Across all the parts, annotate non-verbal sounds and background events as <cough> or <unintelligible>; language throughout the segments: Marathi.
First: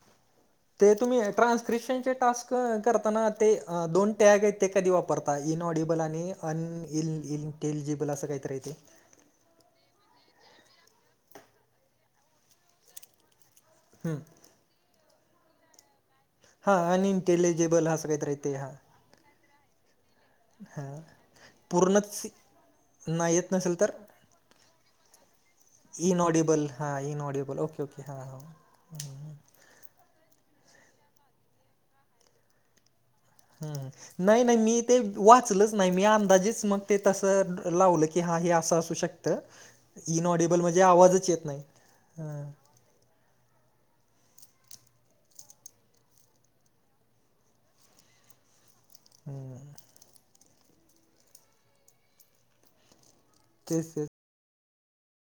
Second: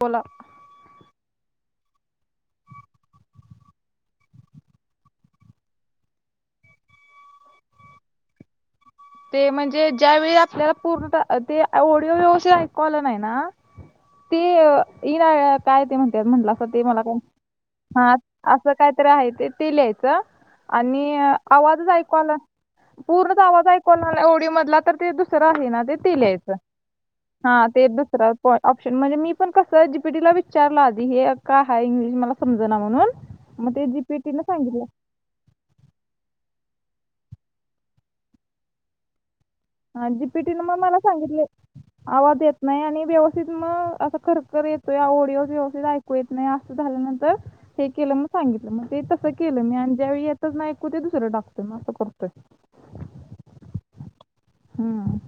बोला. ते तुम्ही ट्रान्स्क्रिप्शनचे टास्क करताना ते दोन टॅग आहेत ते कधी वापरता? -ता इन ऑडिबल आणि अनइल इटेलिजेबल असं काहीतरी आहे ते. ते म्हणजे ज्यावेळी आपल्याला पूर्ण ते ओडिओ व्यवस्थित ऐकू आले नाही ना- हम्म. की, काय ते म्हणत्या म्हणलं आता हां, ते मला काय? अनइंटेलिजिबल असं हां. काहीतरी आहे ते. हां, असं काय- तर आहे ते. ते लियाएच. हां. आणि आवाजच पूर्णच ऐकू आला, नाही पूर्णच येत आवाज नसेल ऐकू - तर कोणाला ओडी मधला तर ते दुसरं आहे ना? तर ते लिह - ऑडिबल. हां. इनऑडि - हां. ते दुसरा तो ऑप्शन. म्हणजे मी पण - <unintelligible> जी पी टी ला विचारल आधी हे काय ह? मला समज ना म्हणून. मग ते हं. जीपीटीनं नाही नाही मी सांगितलं ते- वाचलच नाही. मी अंदाजेच मग ते तसं लावलं की, हां. हे असं असू शकत. इनऑडिबल जीपीटीनं मग म्हणजे मला आवाजच सांगितले येत नाही. आवाज हं. येत नाही आणि व्यवस्थित मग असं खरखर येतो या. ओडिओ व्यवस्थित ऐकू येत नाही असं झाल्यानंतर- हे केलं. मग सांगितलं. मग ते तसं केलं मी. आणि ज्यावेळी येतच नाही कू ते दुसरं टाकतोय. म असं करतोय. केसे. हम्म.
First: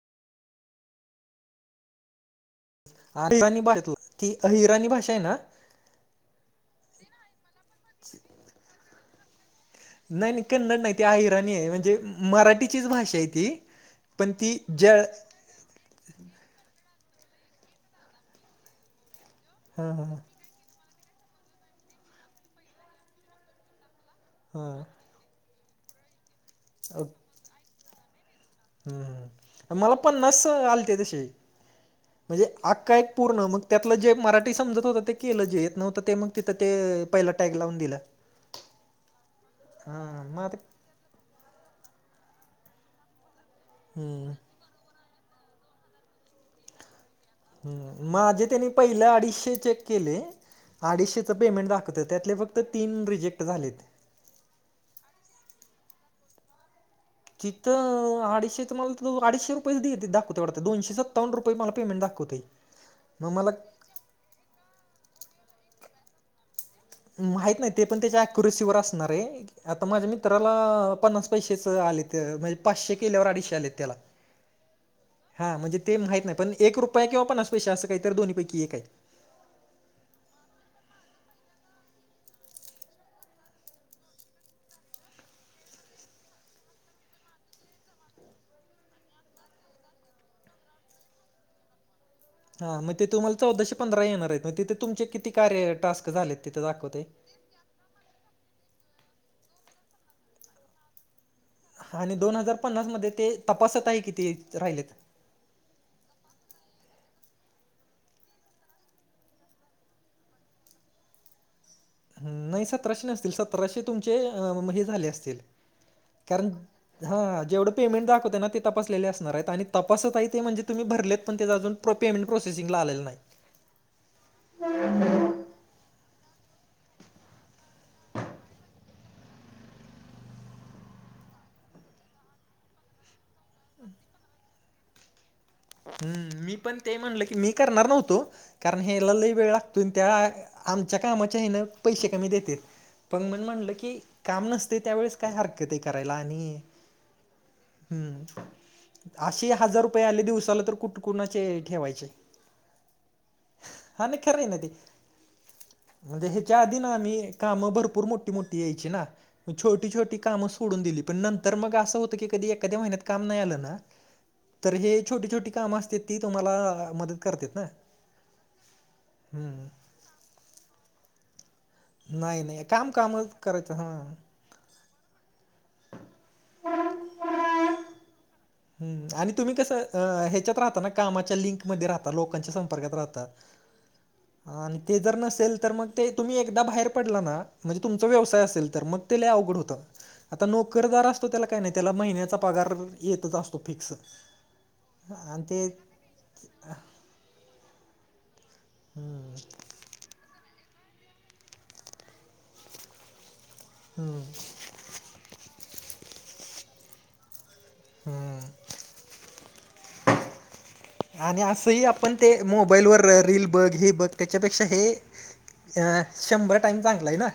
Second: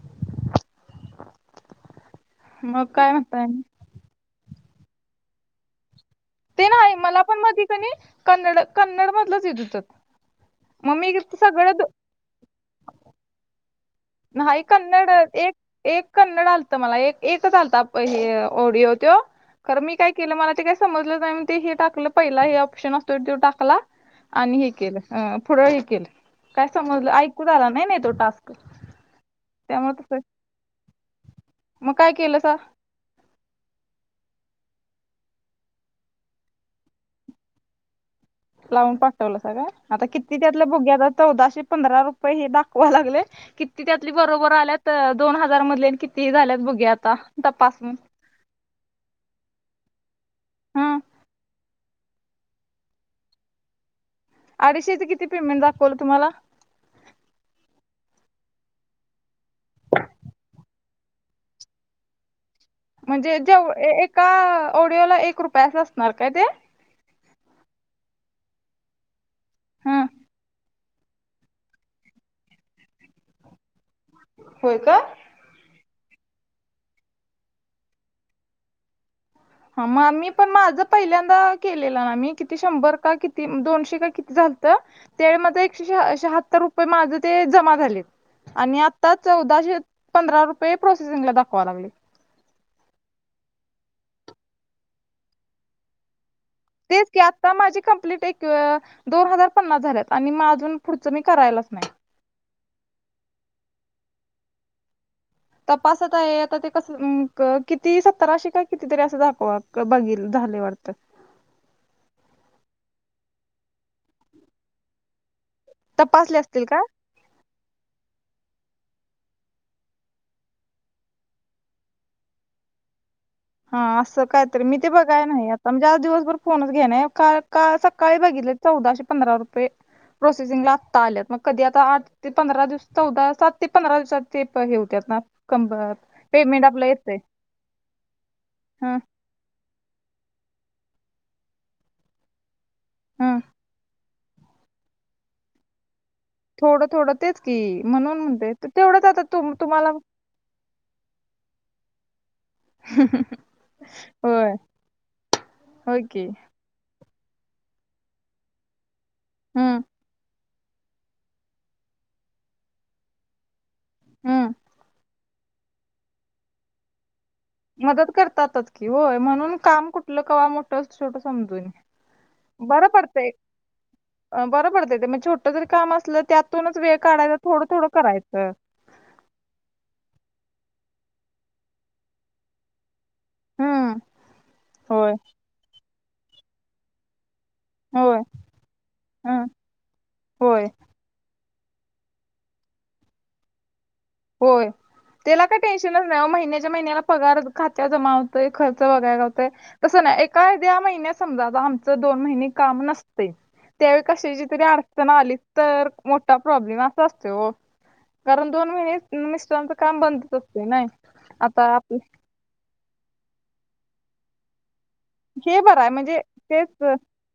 मग? काय म्हणताय आणि? <unintelligible> ती अहिराणी भाषा ए ना? ते ना? मला पण मध कणी कन्नड, कन्नड मधलंच येत होत. नाही नाही. कन्नड नाही ते अहिराणी आहे. म्हणजे मराठीचीच भाषा आहे ती. पण ती नाही जळ- कन्नड एक एक कन्नड आलतं मला. एक एकच आलता हे- ओडिओ तो. खर हा मी काय हा केलं? मला ते काय समजलं नाही. म ते हे टाकलं. पहिला हे ऑप्शन असतो त्यो टाकला. आणि हे केलं. हा हां. पुढं हे केलं. काय समजलं? ऐकूच आला नाही ना तो टास्क. हं. मला त्यामुळे तस पन्नास आलते तसे. मग काय केलं म्हणजे सा आख्खा ए - पूर्ण. मग त्यातलं जे मराठी समजत होतं ते केलं. जे येत नव्हतं ते मग तिथं ते पहिला टॅग लावून दिला. लावून टाक पहिलं सगळ. हा आता किती मग आता त्यातल्या भुग्या <unintelligible> चौदाशे पंधरा रुपये हे दाखवाय लागलेत. किती त्यातले हम्म बरोबर आल्यात - त दोन हजार मधले किती झाल्यात हे बघ आता. तपासून हं. माझे त्यांनी पहिले अडीचशे चेक केले. हा अडीचशेच पेमेंट दाखवत. त्यातले फक्त- -त तीन रिजेक्ट झालेत. अडीचशेचे किती पेमेंट दाखवल तुम्हाला? तिथं अडीशेच माहीत नाही मला. अडीचशे रुपयेच देत दाखवते. तेवढ दोनशे सत्तावन्न रुपये मला पेमेंट दाखवतय. म्हणजे जेव एका ऑडिओला एक रुपयाच असणार का ते? माहित नाही. ते पण त्याच्या ऍक्युरसीवर असणार ए. आता ह माझ्या मित्राला, पन्नास पैशच आलेत. म्हणजे पाचशे केल्यावर अडीचशे आलेत त्याला. होय का? हां. म्हणजे ते माहीत नाही. पण एक रुपया किंवा पन्नास पैसे, असं काही तर दोन्हीपैकी एक आहे. हं. मग मी पण माझं पहिल्यांदा केलेलं मी. किती शंभर का किती दोनशे का किती झालतं - ते म ते एकशे श-शहात्तर रुपये माझे ते जमा झालेत. आणि आता चौदाशे पंधरा रुपये प्रोसेसिंगला दाखवाय लागले. हां. मग ते तुम्हाला चौदाशे पंधरा येणार आहेत. मग तिथे तुमचे किती कार्य टास्क झालेत तिथे दाखवतय. तेच की आता माझी कंप्लीट एक- दोन हजार पन्नास झाल्यात. आणि म अजून पुढंच मी करायला - आणि दोन हजार पन्नास मध्ये ते तपासत आहे किती राहिलेत? तपासत आहे आता ते कस? किती सत्राशे का किती तरी असं दाखवा बघील झाले वाटतं. नाही सतराशे नसतील, सतराशे तुमचे मं हे झाले असतील. तपासले कारण असतील का? हा जेवढं पेमेंट दाखवतय ना ते तपासलेले असणार आहेत, आणि तपासत आहे ते म्हणजे तुम्ही भरलेत पण तेच अजून प पेमेंट प्रोसेसिंगला आलेलं नाही. हा असं काही तरी मी ते बघाया नाही यात. म्हणजे आज दिवसभर फोनच घेय नाही, काल काल सकाळी बघितले चौदाशे पंधरा रुपये. प्रोसेसिंगला आत्ता आल्यात मग कधी आता आठ ते पंधरा दिवस चौदा सात ते पंधरा दिवसात ते प हे होत्यात ना. कंम्बर हम्म मी पेमेंट पण आपलं ते येतंय. म्हणलं की मी करणार नव्हतो, कारण हेला लई वेळ लाग तुन त्या आमच्या कामाच्या हेनं पैसे कमी देतेत, पण ह मंग म्हणलं की. काम नसते त्यावेळेस काय हरकत आहे करायला आणि थोडं थोडं तेच की म्हणून हूं म्हणते तर तेवढंच आता तु असेही हजार तुम्हाला रुपये आले दिवसा. झाल तर कुठं कुणाचे ठेवायचे. हा नहीं खरं आहे होय ना ते होय की म्हणजे हे. त्या आधी ना आम्ही कामं भरपूर मोठी, मोठी यायची ना, मं हम्म छोटी, छोटी कामं सोडून दिली, पण नंतर मग असं होतं की कधी एखाद्या महिन्यात काम नाही आलं ना हम्म तर हे छोटी, छोटी कामं असत्यात ती तुम्हाला मदत करत्यात. मदत करतातच की होय, म्हणून काम कुठलं कवा मोठं छोटं समजू नये. नाही, नाही काम कामंच करायचं हं! बरं पडत ते म छोटं जरी काम असलं त्यातूनच वेळ काढायचा, थोडं, थोडं करायचं. हूं आणि तुम्ही कसं अ ह्याच्यात राहता ना कामाच्या लिंकमध्ये राहता, लोकांच्या संपर्कात राहता. हम्म आणि ते होय जर नसेल तर मग ते तुम्ही एकदा बाहेर पडला ना. म्हणजे तुमचा होय व्यवसाय असेल तर मग ते लई हम्म अवघड होतं, आता होय नोकरदार असतो त्याला काय नाही त्याला महिन्याचा पगार येतच असतो फिक्स. होय आणि त्याला काय ते टेन्शनच नाही ओ महिन्याच्या महिन्याला पगार खात्यात जमा होतोय खरं र्च हम्म भागवाय घावतंय तसं ना एखाद्या महिन्यात समजा ज आमचं दोन महिने काम नसतय. त्यावेळी कशाची तरी अडचण आली तर मोठा प्रॉब्लेम असा असतो ओ. हम्म. कारण दोन महिने मिस्टरांच काम बंदच असतय नाही आणि आता असंही आप आपण ते मोबाईलवर रील बघ, हे बघ त्याच्यापेक्षा हे हे बरं आहे अं म्हणजे शभर टाईम तेच चांगलाय ना.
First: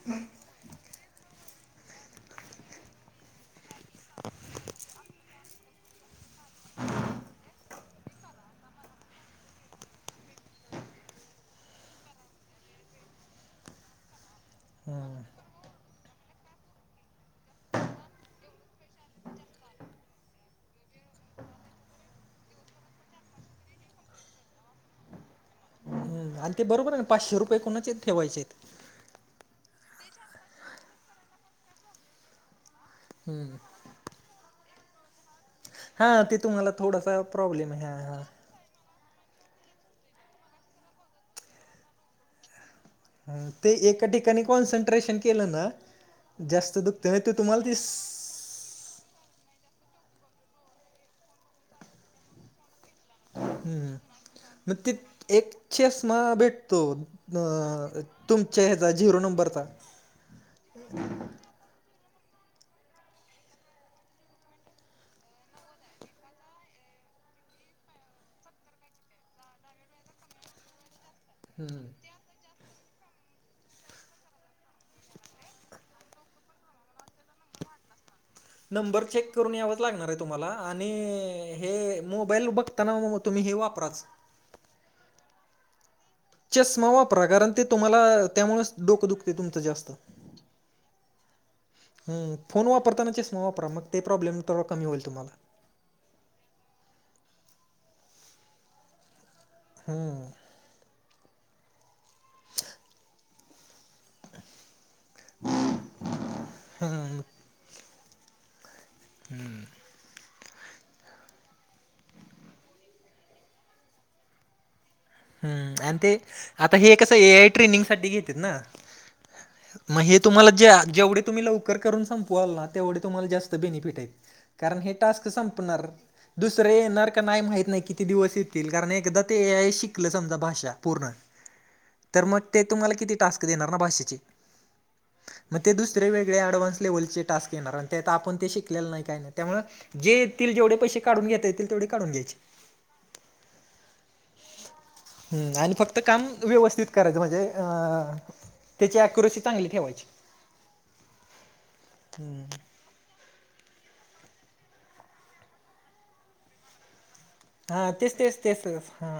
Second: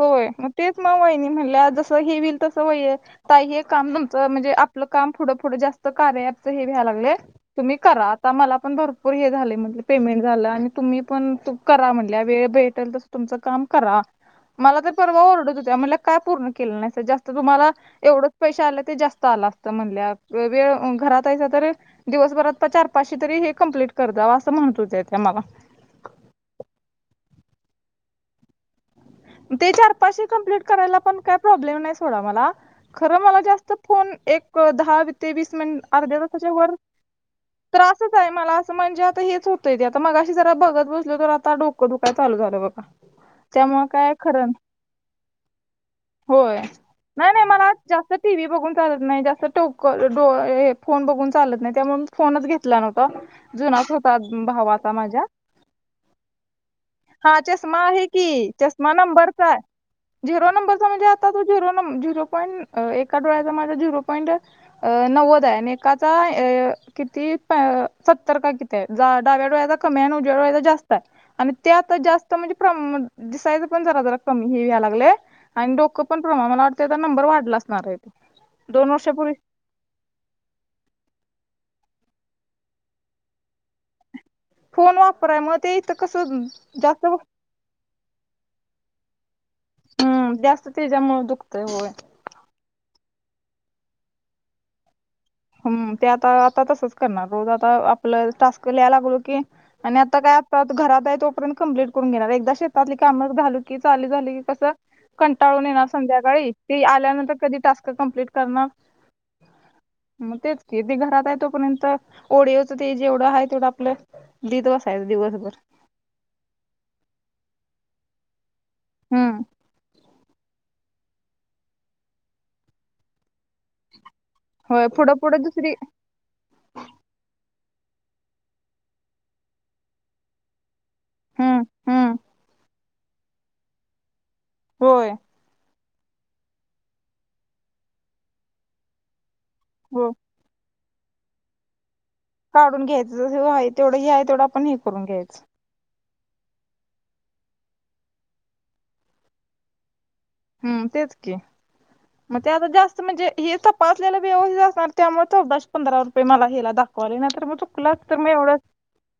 होय मग तेच म वाहिनी म्हणल्या जसं हे व्हील तसं होईल. आता हे काम तुमचं म्हणजे आपलं काम पुढं पुुढं जास्त कार्या ऍपच हे व्हाय लागलंय. तुम्ही करा आता मला पण भरपूर हे झालय म्हटले पेमेंट झालं आणि तुम्ही पण करा म्हण ल्या वेळ भेटल तसं तुमचं काम करा. मला तर परवा ओरडत होत्या म्हणल का पूर्ण केलं नाहीस जास्त तुम्हाला एवढंच पैसे आलं ते जास्त आलं असतं म्हणल्या. वेळ अ घरात हायसा तर. दिवसभरात प चार, पाचशे तरी हे कंप्लीट कर जावा असं म्हणत होत्या त्या मला. हं आणि ते बरोबर आहे ना पाचशे रुपये कुणाचे ठेवायचेत. ते चार पाचशें कंम्प्लेट करायला पण काय प्रॉब्लेम नाही सोडा मला खर मला जास्त फोन एक दहा ते वीस मिनट हा ते अर्ध्यातासाच्या तुम्हाला वर थोडासा प्रॉब्लेम हा त्रासच हा. आहे मला. म्हणजे आता हेच होतंय ते आता मगाशी जरा बघत बसलो तर आता डोकं दुकाय चालू झालं बघा. ह ते त्यामुळे एका काय ठिकाणी खरं कॉन्सन्ट्रेशन केलं ना जास्त दुखत नहीं त तुम्हाला ती टीव्ही बघून चालत नाही, जास्त टोक डो ए फोन बघून चालत नाही त्यामुळे मी फोनच घेतला नव्हता. जुनाच हम्म होता मग भावाचा ते माझ्या एक चष्मा भेटतो हा चष्मा अ आहे की तुमच्या च ह्याचा मा झिरो नंबरचाय नंबरचा झिरो नंबरचा म्हणजे आता तो झिरों नं झिरो पॉईंट अ एका डोळ्याचा माझा झिरो पॉईंट अ नव्वद आय आणि एकाचा अ किती अ सत्तर का कित ते डाव्या डोळ्याचा कमी ये आणि उजव्या डोळ्याचा जास्त हाय. आणि ते आता जास्त म्हणजे प्रम-दिसायचं पण जरा जरा कमी हे याय लागलंय आणि डोकं पण हं म मला वाटतंय आता नंबर वाढ नंबर चेक करून यावच लागणारये. तुम्हाला आणि हे मोबाईल बघताना म तुम्ही हे वापराच फोन वापराय म ते इथं कस चष्मा जास्त वापरा कारण ते तुम्हाला त्यामुळचं डोक दुखतयं तुमचं जास्त हम्म जास्त त्याच्यामुळचं दुखतय होय. हूं फोन वापरताना चष्मा वापरा मग ते प्रॉब्लेम थोडा कमी होईल तुम्हाला. हूं ते आता आता तसच करणार रोज आता आपल्याल टास्क लियाला लागलो की आणि आता हम्म काय त्यात घरात ये तोपर्यंत कंप्लीट करून घेणार एकदा शेतातली काम झाली की चालू झाली की कस कंटाळून येणार संध्याकाळी ती हम्म आल्यानंतर कधी टास्क क कंप्लीट करणार हम्म म तेच कि ती घरात हाय तोपर्यंत ऑडिओ च ते जेवढं हाय तेवढं आपल लिहत बस हम्म आणि ते आता हे कसं ए आय ट्रेनिंग साठी घेतेत ना हम्म म हे तुम्हाला ज्या जेवढे तुम्ही लव कर करून संपवाल ना तेवढे तुम्हाला जास्त बेनिफिट हाईत कारण होय हे पुढं टास्क पुढं दुसरी संपणार. दुसर येणार का नाय माहत नाय किती दिवस येतील कारण एकदा ते ए आय शिकलं समजा भाषा पूर्ण हम्म हम्म तर म ते तुम्हाला किती टास्क देणार ना भाषेचे होय. म ते दुसरे वेगळे ऍडव्हान्स लेव्हलचे टास्क येणार आणि त्यात आपण ते शिकलेला नाय काय नाय त्यामुळ हो जे येतील जेवढे पैसे काढून घेता येतील तेवढे काढून घ्यायचे. काढून घ्यायचं जे हाय तेवढं जे हाय तेवढं आपण हे करून घ्यायचं हम्म आणि फक्त काम व्यवस्थित करायचं म्हणजे अ त्याची अक्युरेसी चांगली ठेवायची. हम्म तेच की म ते आता जास्त अस म्हणजे हे तपासलेला व्यवस्थित असणार त्यामुळ चौदाशे पंधरा रुपये मला हेला दाखवाले नायतर मग हा चुकलं असतं तेच तर मग तेच एवढं तेसच हा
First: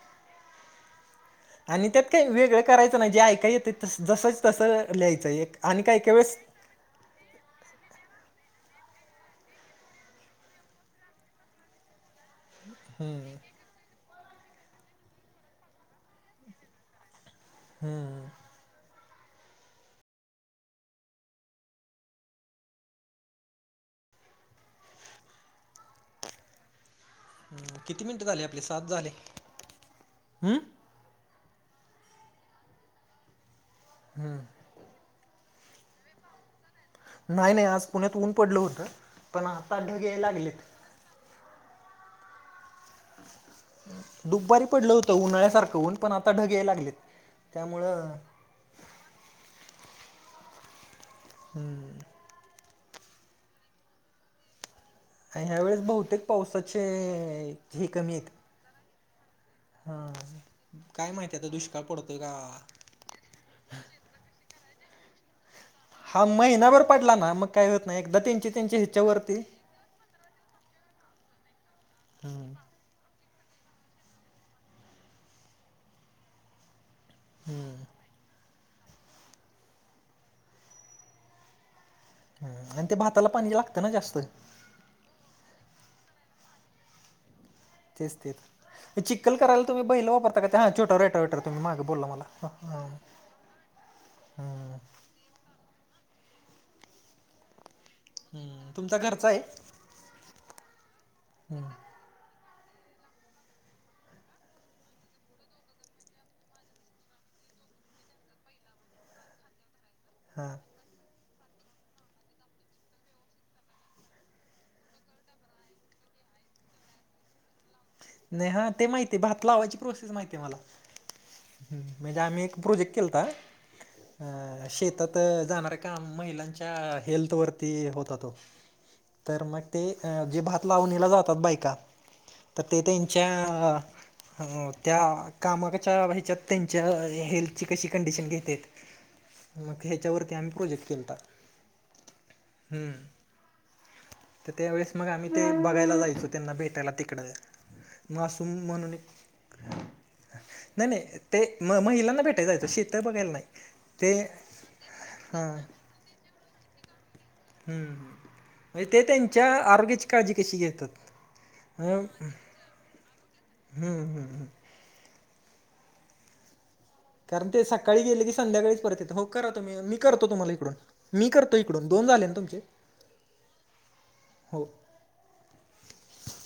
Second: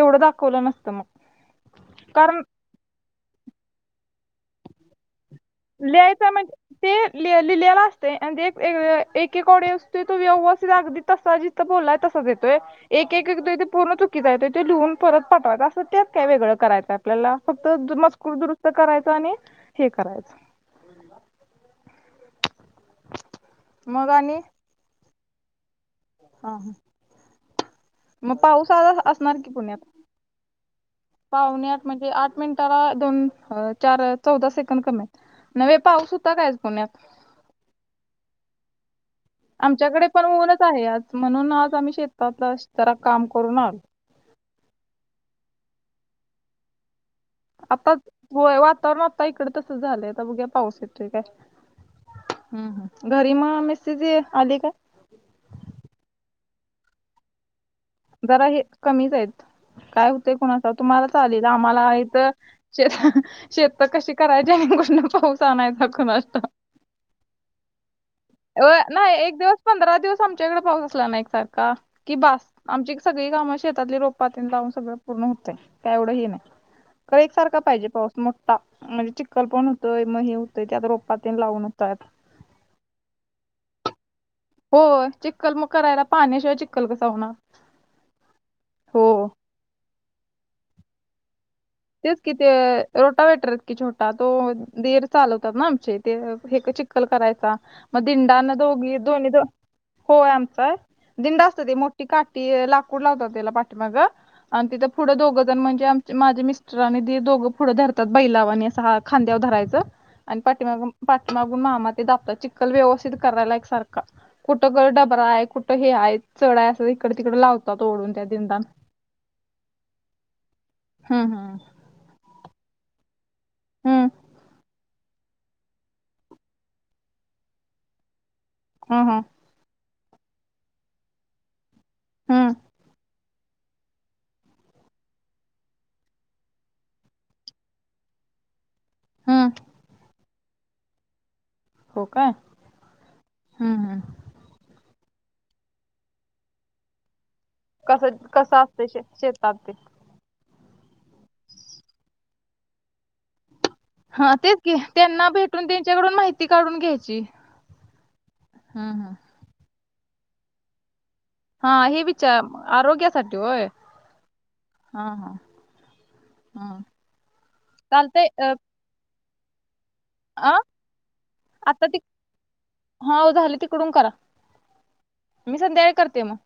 एवढं दाखवलं नसतं म आणि त्यात काय वेगळं करायचं नाय जे ऐकाय येतंय जसच तसं लिहाचंय एक आणि काही काही ल्याहाचय वेळेस म्हणजे ते लि लिहिलेला असतय आणि जे एक एक एक ऑडिओ असतोय तो व्यवस्थीत अगदी तसा जी त बोलाय तसाच येत तोय एक एक एक येतोय पूर्ण चुकीचा येतोय तो लिहून परत पाठवायचा असं त्यात काय वेगळं करायचाय. आपल्याला फक्त मजकूर दुरुस्त करायच आणि हे करायचं मग आणि हा हा किती मिनिटं म झाले आपले पाऊस सात आज झाले. असणार की पुण्यात हम्म पावणे आठ म्हणजे आठ मिनिटाला दोन अ चार चौदा सेक कंद कमी येत न्हवे पाऊस होता काय आज पुण्यात नाही नाही आज पुण्यात ऊन पडलं होतं. पण आता ढग आमच्याकडे याय पण ऊनच लागलेत आहे आज म्हणून आज आम्ही शेतातल जरा काम करून आल दुप्बारी पडलं होतं उन्हाळ्यासारखं होऊन पण आता ढग याय लागलेत. आता त्यामुळं होय वातावरण आता इकड तस झालंय आता बघूया पाऊस येतोय काय. हूं! हूं हूं घरी म मीसीजे आली काय? ह्या वेळेस बहुतेक पावसाचे हे कमी. आहेत रा हे कमीच आहेत, काय हा. होतय कुणास ठाऊक तुम्हाला काय माहिती चालेल आता दुष्काळ आम्हाला पडतोय इथं. का? शेत शेत त कशी करायची <unintelligible> पाऊस आणायचा हा कुणास ठाऊक महिनाभर पडला ना मग काय होत नाही, एकदा तेन. अ नाही एक दिवस पंधरा दिवस आमच्याकड पाऊस असला ना एकसारखा कि बास हम्म आमची सगळी कामं शेतातली रोपातीनं लावून सगळं पूर्ण होतय काय एवढं हे नाही. काय एकसारखा पाहिजे पाऊस मग. म्हणजे चिखल पण होतोय म हे होतय ते आता रोपातेन लावून होतात. ह आणि ते भाताला पाणी लागतं ना जास्त. हो चिक्कल म करायला, पाण्याशिवाय चिक्कल कसा होणार. तेच ते हो चिक्कल करायला तुम्ही बैल वापरता का ते हा छोटं रेटा वेटर तुम्ही माग तेच कि ते रोटा वेटरहेत की छोटा तो हम्म दीर चालवतात ना आमचे ते हे चिक्कल करायचा मग दिंडाना हम्म तुमचा दोघी घरचा दोन्ही आहे ज. होय आमचा दिंडा असत ते मोठी काठी लाकूड लावतात त्याला पाठीमाग. आण तिथं फुढं दोघं जण म्हणजे आमचे माझे मिस स्टर आणि दीर दोघं फुढं धरतात बैलावाणी असं हा खांद्यावर धरायचं आण हा पाठीमागून पाठीमागून मामा ते दाबतात, चिक्कल व्यवस्थित करायला एकसारका. कुठं गर डबरा आहे, कुठं हे आहे, चढ आहे, अस इकडे तिकड लावत. नही हा ते माहीती भात लावायची प्रोसीस माहीती मला. हम्म हम्म म्हणजे आम्ही एक प्रोजेक्ट केलता हम्म अ शेतात त जाणाऱ्या काम महिलांच्या हेल्थ वरती होता तो. ह हा! तर मग ते जे भात लावणीला जातात बायका हम्म त ते त्यांच्या अ त्या कामाकच्या ह्याच्यात त्यांच्या हेल्थची कशी कंडिशन घेते. हं! म ह्याच्यावरती आम्ही प्रोजेक्ट केलता. हो का हूं हूं! त त्यावेळेस मग आम्ही ते बघायला जायचो, त्यांना भेटायला तिकड. कसं मासुम कसं असते म्हणून शे एक शेतात ते. नाही, नाही ते म महिलांना भेटाया जायचो शेत बघायला नाही. ते हा तेच की त्यांना हां भेटून त्यांच्याकडून माहिती काढून घ्यायची. हूं! हं हं! च्या आरोग्याची काळजी कशी घेतात. हा हे हं विचा आरोग्यासाठी होय. हम्म हम्म हा हा हं! कारण ते सकाळी गेले की संध्याकाळीच परत येता, हो करा तुम्ही मी. करतो आ, तुम्हाला इकडून, मी करतो इकडून दोन झाले ना तुमचे. हो झालं तिकडून करा, हो मी संध्याकाळी करते मग.